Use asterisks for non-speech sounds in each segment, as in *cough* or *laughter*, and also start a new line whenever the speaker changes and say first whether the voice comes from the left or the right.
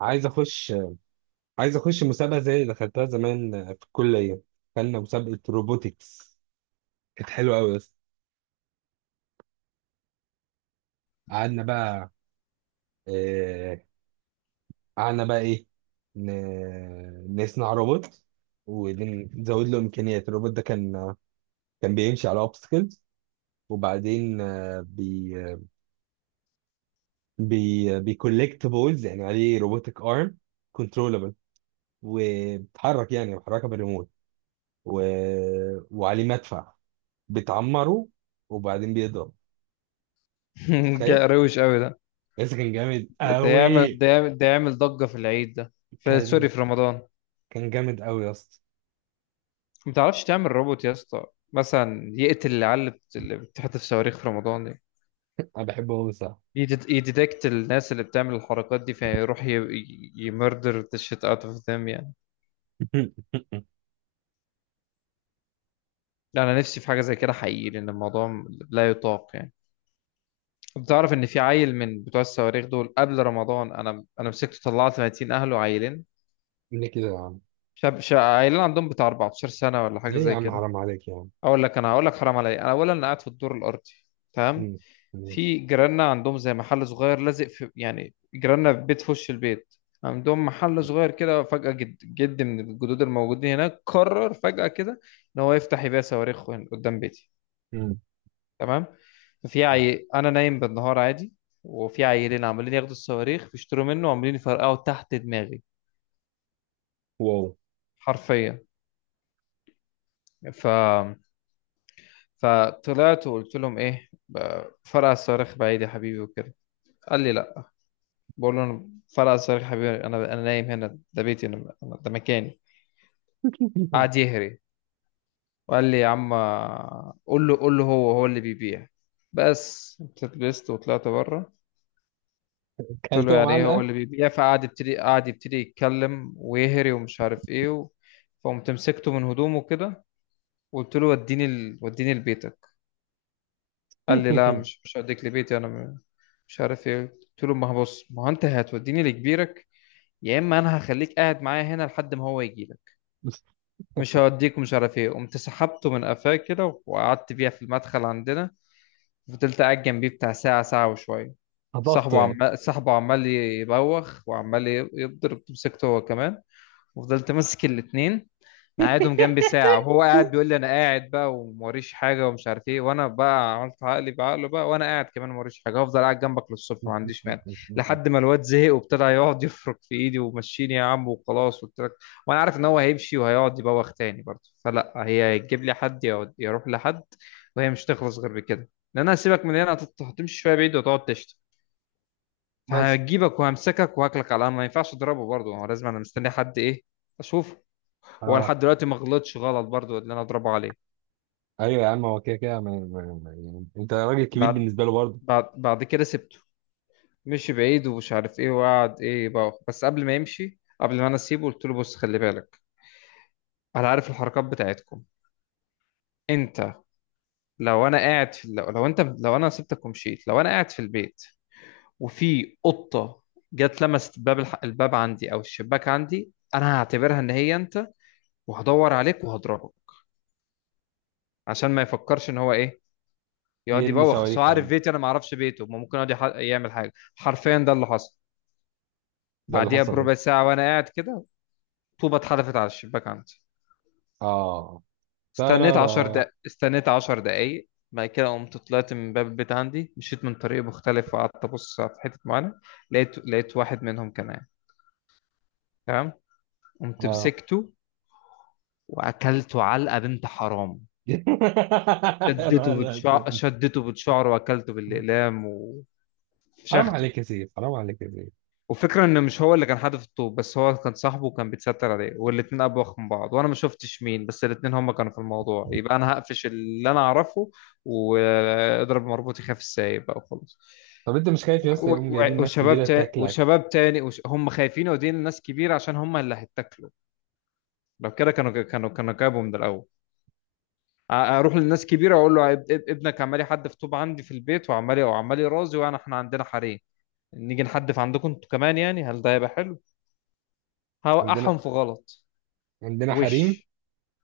right: عايز اخش عايز اخش مسابقه زي اللي دخلتها زمان في الكليه. دخلنا مسابقه روبوتكس. كانت حلوه قوي. بس قعدنا بقى آه، قعدنا بقى ايه نصنع روبوت ونزود له امكانيات. الروبوت ده كان بيمشي على اوبستكلز، وبعدين آه، بي بي بيكولكت بولز، يعني عليه روبوتك ارم كنترولبل، وبيتحرك، يعني بيحركها بالريموت، و... وعليه مدفع بتعمره وبعدين بيضرب.
left: *laughs*
right: متخيل؟
left: روش قوي ده.
right: بس كان جامد
left: ده يعمل
right: قوي.
left: ده يعمل ده يعمل ضجة في العيد ده، في
right: كان
left: سوري، في رمضان.
right: كان جامد قوي يا اسطى.
left: ما تعرفش تعمل روبوت يا اسطى؟ مثلا يقتل العيال اللي بتحتف صواريخ في رمضان دي،
right: انا بحبه قوي. صح.
left: يديتكت الناس اللي بتعمل الحركات دي فيروح يمردر ذا شيت اوت اوف ذم يعني.
right: *laughs*
left: لا، انا نفسي في حاجة زي كده حقيقي، لان الموضوع لا يطاق يعني. بتعرف ان في عيل من بتوع الصواريخ دول قبل رمضان، انا مسكته، طلعت 30 اهله عيلين.
right: ليه كده يا عم؟
left: عيلين عندهم بتاع 14 سنة ولا حاجة
right: ليه يا
left: زي
right: عم؟
left: كده.
right: حرام عليك يا عم.
left: اقول لك، انا هقول لك حرام عليا. انا اولا، انا قاعد في الدور الارضي. تمام.
right: مم. ماشي.
left: في جيراننا عندهم زي محل صغير لازق في، يعني جيراننا في بيت في وش البيت. عندهم محل صغير كده. فجأة جد جد من الجدود الموجودين هناك قرر فجأة كده ان هو يفتح يبيع صواريخ هنا قدام بيتي.
right: مم.
left: تمام. انا نايم بالنهار عادي، وفي عيلين عمالين ياخدوا الصواريخ بيشتروا منه وعمالين يفرقعوا تحت دماغي،
right: واو.
left: حرفيا. ف فطلعت وقلت لهم ايه: فرقع الصواريخ بعيد يا حبيبي وكده. قال لي لا. بقول له: انا، فرقع صريخ يا حبيبي، انا نايم هنا، ده بيتي، ده مكاني. قعد
right: *laughs*
left: يهري وقال لي: يا عم، قول له هو هو اللي بيبيع. بس اتلبست وطلعت بره. قلت له:
right: كلتهم
left: يعني ايه هو
right: علقه.
left: اللي بيبيع؟ فقعد يبتدي يتكلم ويهري ومش عارف ايه فقمت مسكته من هدومه كده وقلت له: وديني لبيتك. قال لي: لا،
right: *laughs*
left: مش هوديك لبيتي. مش عارف ايه. قلت له: ما هو بص، ما هو انت هتوديني لكبيرك، يا اما انا هخليك قاعد معايا هنا لحد ما هو يجي. مش هوديك ومش عارف ايه. قمت سحبته من قفاه كده وقعدت بيها في المدخل عندنا. فضلت قاعد جنبيه بتاع ساعة، ساعة وشوية.
right: هضفته
left: صاحبه
right: يعني.
left: عمال صاحبه عمال يبوخ وعمال يضرب، مسكته هو كمان. وفضلت ماسك الاتنين، مقعدهم جنبي ساعة وهو قاعد بيقول لي: أنا قاعد بقى وموريش حاجة ومش عارف إيه. وأنا بقى عملت عقلي بعقله بقى، وأنا قاعد كمان موريش حاجة، هفضل قاعد جنبك للصبح ما عنديش مانع.
right: *laughs*
left: لحد ما الواد زهق وابتدى يقعد يفرك في إيدي: ومشيني يا عم وخلاص قلت لك. وأنا عارف إن هو هيمشي وهيقعد يبوخ تاني برضه، فلا، هي هتجيب لي حد يروح لحد، وهي مش تخلص غير بكده، لأن أنا هسيبك من هنا هتمشي شوية بعيد وتقعد تشتم.
right: بس.
left: فهجيبك وهمسكك وهاكلك على القهوة. ما ينفعش أضربه برضه هو، لازم أنا مستني حد إيه أشوفه. هو
right: اه.
left: لحد دلوقتي ما غلطش غلط برضو اللي انا اضربه عليه.
right: ايوه يا عم، هو كده كده يعني انت راجل كبير
left: بعد
right: بالنسبه له برضه.
left: بعد كده سبته. مشي بعيد ومش عارف ايه وقعد ايه بقى. بس قبل ما يمشي، قبل ما انا اسيبه، قلت له: بص، خلي بالك، انا عارف الحركات بتاعتكم. انت، لو انا قاعد في، لو انت، لو انا سبتك ومشيت، لو انا قاعد في البيت، وفي قطة جت لمست الباب عندي او الشباك عندي، انا هعتبرها ان هي انت، وهدور عليك وهضربك. عشان ما يفكرش ان هو ايه، يقعد
right: يرمي
left: يبوخ. بس هو
right: صواريخ على،
left: عارف بيتي، انا ما اعرفش بيته. ما ممكن يقعد يعمل حاجه. حرفيا، ده اللي حصل.
right: ده اللي
left: بعديها
right: حصل
left: بربع
right: ايه.
left: ساعه وانا قاعد كده، طوبه اتحدفت على الشباك عندي.
right: اه.
left: استنيت 10
right: ترارا.
left: دقايق، استنيت 10 دقايق، بعد كده قمت طلعت من باب البيت عندي، مشيت من طريق مختلف وقعدت ابص في حته معينه. لقيت واحد منهم كان قاعد. تمام، قمت
right: اه.
left: مسكته واكلته علقه بنت حرام.
right: *laughs* يا نهار أسود.
left: شدته بتشعره واكلته بالاقلام
right: حرام
left: وفشخته.
right: عليك يا سيف، حرام عليك يا سيف.
left: والفكرة ان مش هو اللي كان حادف الطوب، بس هو كان صاحبه وكان بيتستر عليه، والاتنين ابوخ من بعض، وانا ما شفتش مين. بس الاتنين هما كانوا في الموضوع، يبقى انا هقفش اللي انا اعرفه واضرب، مربوط يخاف السايب بقى وخلاص.
right: طب انت مش خايف يا اسطى يقوم جايبين ناس
left: وشباب
right: كبيره
left: تاني
right: تاكلك؟
left: وشباب تاني هم خايفين يودين لناس كبيرة عشان هم اللي هيتاكلوا. لو كده كانوا جابوا من الأول. اروح للناس كبيره اقول له: ابنك عمال يحدف طوب عندي في البيت، وعمال يرازي، وانا احنا عندنا حريم. نيجي نحدف عندكم انتوا كمان يعني؟ هل ده هيبقى حلو؟
right: عندنا
left: هوقعهم في غلط.
right: عندنا حريم.
left: وش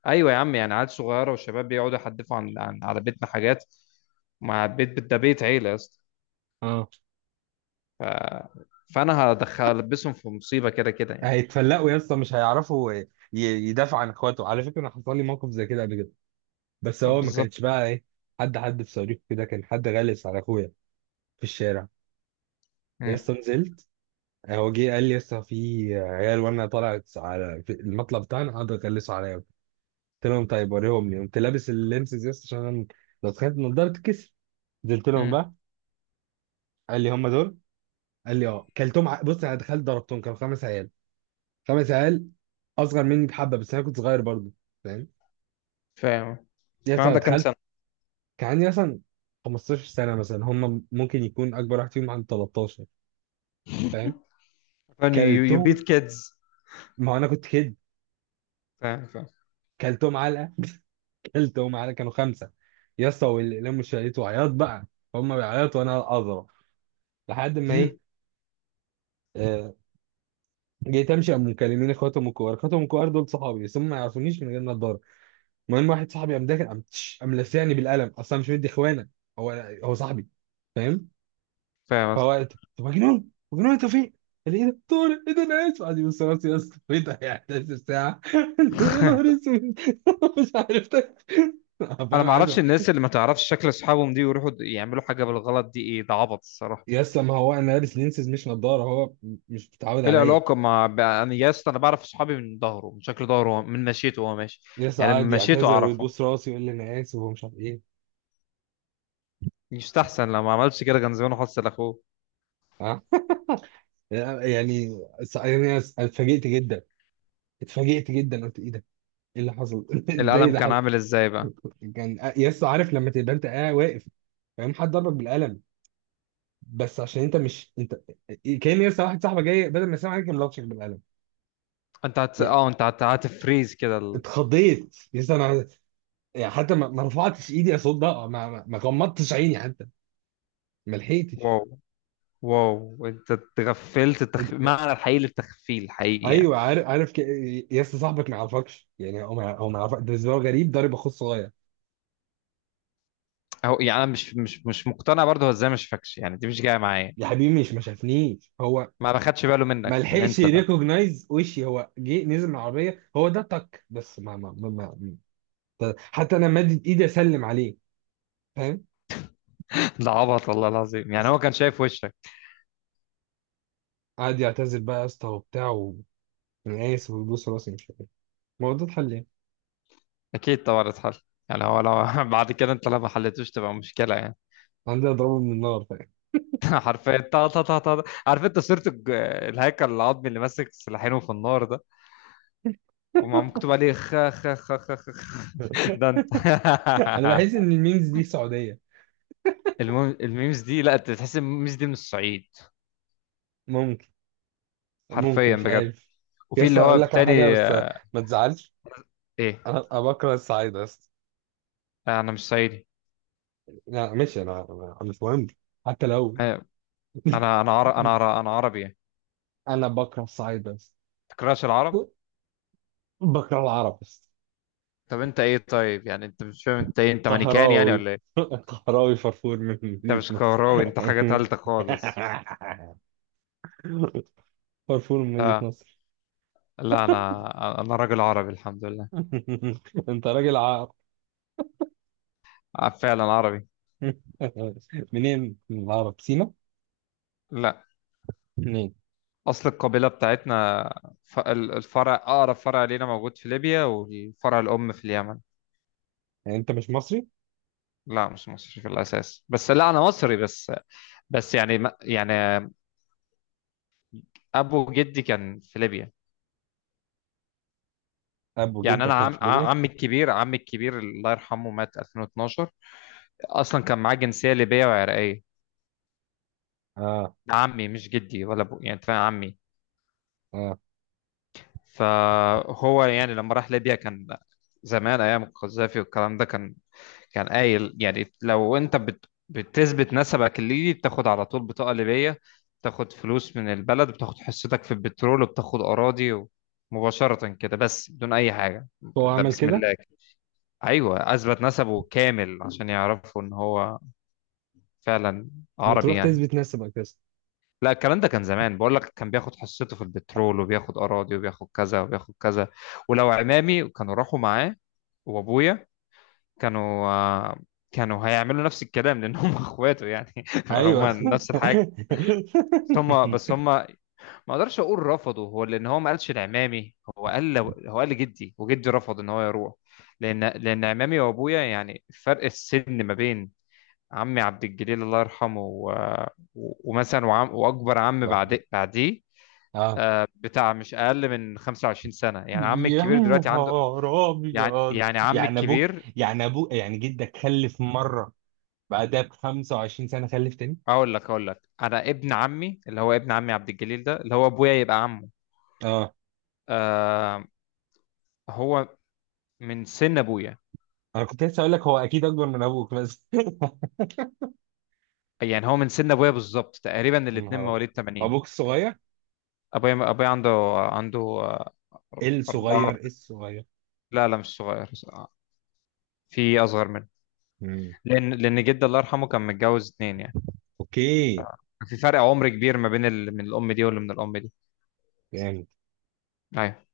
left: ايوه يا عم، يعني عيال صغيره وشباب بيقعدوا يحدفوا عن على بيتنا حاجات، ده بيت عيله يا اسطى.
right: اه.
left: فانا هدخل البسهم في مصيبه، كده كده يعني.
right: هيتفلقوا يا اسطى، مش هيعرفوا يدافعوا عن اخواته. على فكره انا حصل لي موقف زي كده قبل كده، بس هو ما
left: بالظبط.
right: كانش بقى ايه. حد في صديقه كده، كان حد غلس على اخويا في الشارع. يا
left: امم.
right: اسطى نزلت. هو جه قال لي يا اسطى في عيال، وانا طلعت على في المطلب بتاعنا، قعدوا يغلسوا عليا. قلت لهم طيب وريهم لي. قمت لابس اللينسز يا اسطى عشان أنا لو تخيلت النضاره تتكسر. نزلت لهم
left: امم.
right: بقى. قال لي هم دول. قال لي اه. بص، انا دخلت ضربتهم، كانوا خمس عيال. خمس عيال اصغر مني بحبه، بس انا كنت صغير برضه، فاهم؟
left: فاهم.
right: يعني
left: كان
right: مثلا
left: عندك كام
right: دخلت.
left: سنه؟
right: كان عندي مثلا 15 سنه مثلا. هم ممكن يكون اكبر واحد فيهم عنده 13. فاهم؟
left: فاهم يو بيت
right: كلتهم.
left: كيدز.
right: ما انا كنت كده.
left: فاهم فاهم.
right: كلتهم علقه. كلتهم علقه، كانوا خمسه. يا اسطى واللي لموا الشاليه وعياط بقى. هم بيعيطوا وانا اضرب لحد ما ايه. آه، جيت امشي، قاموا مكلمين اخواتهم الكبار. اخواتهم الكبار دول صحابي، بس هم ما يعرفونيش من غير ما اتضرب. المهم واحد صاحبي قام داخل، قام لسعني بالقلم، اصلا مش مدي اخوانا. هو هو صاحبي. فاهم؟
left: *laughs* فاهم يا
right: فهو
left: اسطى.
right: قال، طب مجنون مجنون انت فين؟ قال لي ايه ده؟ طارق ايه ده انا اسف. قعد يبص راسي يا اسطى. *laughs* ايه ده يعني؟ 11 ساعه. *laughs* يا نهار
left: *laughs*
right: اسود. *laughs* مش عارف ده. فاهم؟
left: انا ما
right: عارف.
left: اعرفش الناس اللي ما تعرفش شكل اصحابهم دي ويروحوا يعملوا حاجه بالغلط دي! ايه ده، عبط الصراحه.
right: يا اسطى ما هو انا لابس لينسز مش نضاره، هو مش متعود
left: ايه
right: عليا.
left: العلاقه؟ انا يا اسطى، انا بعرف اصحابي من ظهره، من شكل ظهره، من مشيته وهو ماشي.
right: يا اسطى
left: يعني
right: قعد
left: من مشيته
right: يعتذر
left: اعرفهم.
right: ويبص راسي ويقول لي انا اسف ومش عارف ايه.
left: يستحسن، لو ما عملتش كده كان زمانه حصل اخوه.
right: ها. يعني، يعني اتفاجئت جدا. اتفاجئت جدا، قلت ايه ده؟ ايه اللي حصل؟ *laughs* ازاي
left: القلم
right: ده؟
left: كان عامل ازاي بقى؟
right: كان يس عارف لما تبقى انت قاعد واقف، فاهم؟ حد ضربك بالقلم بس عشان انت مش انت. كان يس واحد صاحبك جاي بدل ما يسلم عليك كان لطشك بالقلم.
left: انت هت...
right: يا
left: اه انت هت... هتفريز كده
right: اتخضيت يس انا. يعني حتى ما رفعتش ايدي اصد ده، ما غمضتش عيني حتى. ما لحقتش.
left: واو، واو، انت تغفلت،
right: ات-
left: معنى الحقيقي للتخفيل حقيقي يعني.
right: ايوه عارف عارف يس صاحبك ما يعرفكش، يعني هو ما يعرفك، ده بالنسبه له غريب ضارب اخوه الصغير.
left: اهو يعني، انا مش مقتنع برضه هو ازاي ما شافكش؟ يعني دي مش جايه معايا.
right: يا حبيبي مش ما شافنيش هو،
left: ما باخدش باله منك
right: ما
left: ان
right: لحقش
left: انت ده؟
right: يريكوجنايز وشي، هو جه نزل من العربيه هو ده تك، بس ما ما ما, ف- حتى انا مادد ايدي اسلم عليه. فاهم؟
left: *laughs* ده عبط والله العظيم، يعني هو كان شايف وشك.
right: قعد يعتذر بقى يا اسطى وبتاع، وانا اسف ويبوس راسي مش عارف إيه. ما هو ده اتحل ليه.
left: اكيد طبعا اتحل. يعني هو لو *laughs* بعد كده انت لو ما حلتوش تبقى مشكله يعني.
right: عندي اضربه من النار، فاهم؟
left: *laughs* حرفيا، طا طا طا طا، عارف انت صورة الهيكل العظمي اللي ماسك سلاحينه في النار ده، ومع مكتوب عليه: خ خ خ خ خ
right: *laughs*
left: ده انت.
right: انا بحس
left: *laughs*
right: ان الميمز دي سعوديه.
left: المهم الميمز دي، لا، انت تحس إن الميمز دي من الصعيد،
right: ممكن. ممكن،
left: حرفيا
right: مش
left: بجد.
right: عارف. يا
left: وفي اللي
right: اسطى
left: هو
right: اقول لك على حاجه
left: التاني.
right: بس
left: آه.
right: ما تزعلش.
left: ايه؟
right: انا بكره الصعيد يا اسطى.
left: آه، انا مش صعيدي.
right: لا ماشي، انا أنا أنا مش مهم حتى لو.
left: آه، انا عرب، انا
right: *laughs*
left: عرب، انا عربي يعني.
right: انا بكره الصعيد بس.
left: تكرهش العرب؟
right: بكره العرب بس.
left: طب انت ايه طيب يعني؟ انت مش فاهم انت ايه؟ انت مانيكان يعني
right: قهراوي.
left: ولا ايه؟
right: *laughs* قهراوي فرفور من
left: انت
right: مدينة
left: مش
right: نصر.
left: كهراوي، انت حاجة تالتة خالص.
right: *laughs* فرفور من مدينة
left: لا،
right: نصر.
left: لا، انا راجل عربي الحمد لله.
right: *laughs* انت راجل عرب.
left: آه، فعلا عربي.
right: *laughs* منين من العرب؟ سينا؟
left: لا،
right: منين؟
left: اصل القبيله بتاعتنا، الفرع، اقرب فرع لينا موجود في ليبيا والفرع الام في اليمن.
right: يعني انت مش مصري؟
left: لا، مش مصري في الاساس بس، لا انا مصري بس. بس يعني يعني، ابو جدي كان في ليبيا.
right: ابو
left: يعني انا
right: جدك كان في ليبيا.
left: عمي الكبير، عمي الكبير الله يرحمه مات 2012. اصلا كان معاه جنسيه ليبيه وعراقيه.
right: اه.
left: ده عمي، مش جدي ولا ابو يعني، أنت فاهم؟ عمي.
right: اه.
left: فهو يعني لما راح ليبيا، كان زمان ايام القذافي والكلام ده، كان كان قايل يعني: لو انت بتثبت نسبك الليبي بتاخد على طول بطاقة ليبية، بتاخد فلوس من البلد، بتاخد حصتك في البترول وبتاخد أراضي، مباشرة كده بس بدون أي حاجة.
right: هو
left: ده
right: عمل
left: بسم
right: كده؟
left: الله كده. أيوة، أثبت نسبه كامل عشان يعرفوا إن هو فعلا
right: ما
left: عربي
right: تروح
left: يعني.
right: تثبت نفسك اساسا.
left: لا، الكلام ده كان زمان بقول لك، كان بياخد حصته في البترول وبياخد أراضي وبياخد كذا وبياخد كذا. ولو عمامي كانوا راحوا معاه وأبويا، كانوا كانوا هيعملوا نفس الكلام، لان هم *laughs* اخواته يعني. *laughs* فهم
right: ايوه. *laughs*
left: نفس الحاجه. هم بس ما اقدرش اقول رفضوا هو، لان هو ما قالش لعمامي، هو قال لجدي، وجدي رفض ان هو يروح. لان عمامي وابويا يعني، فرق السن ما بين عمي عبد الجليل الله يرحمه ومثلا واكبر عم
right: الله يرحمه.
left: بعديه،
right: اه.
left: بتاع مش اقل من 25 سنه يعني. عمي
right: يا
left: الكبير دلوقتي عنده،
right: نهار
left: يعني
right: ابيض.
left: يعني عمي
right: يعني ابوك،
left: الكبير،
right: يعني ابوك، يعني جدك خلف مره بعدها ب 25 سنة خلف تاني.
left: اقول لك، انا ابن عمي اللي هو ابن عمي عبد الجليل، ده اللي هو ابويا يبقى عمه.
right: اه
left: آه، هو من سن ابويا.
right: انا كنت لسه اقول لك هو اكيد اكبر من ابوك بس. *laughs*
left: يعني هو من سن ابويا بالظبط تقريبا،
right: يا
left: الاتنين
right: نهار ابيض.
left: مواليد 80.
right: ابوك الصغير.
left: ابويا عنده أربعة.
right: الصغير الصغير.
left: لا، لا، مش صغير، في أصغر منه.
right: مم.
left: لأن جدي الله يرحمه كان متجوز اتنين يعني.
right: اوكي.
left: في فرق عمر كبير ما بين من الأم دي واللي من الأم دي.
right: يعني
left: أيوه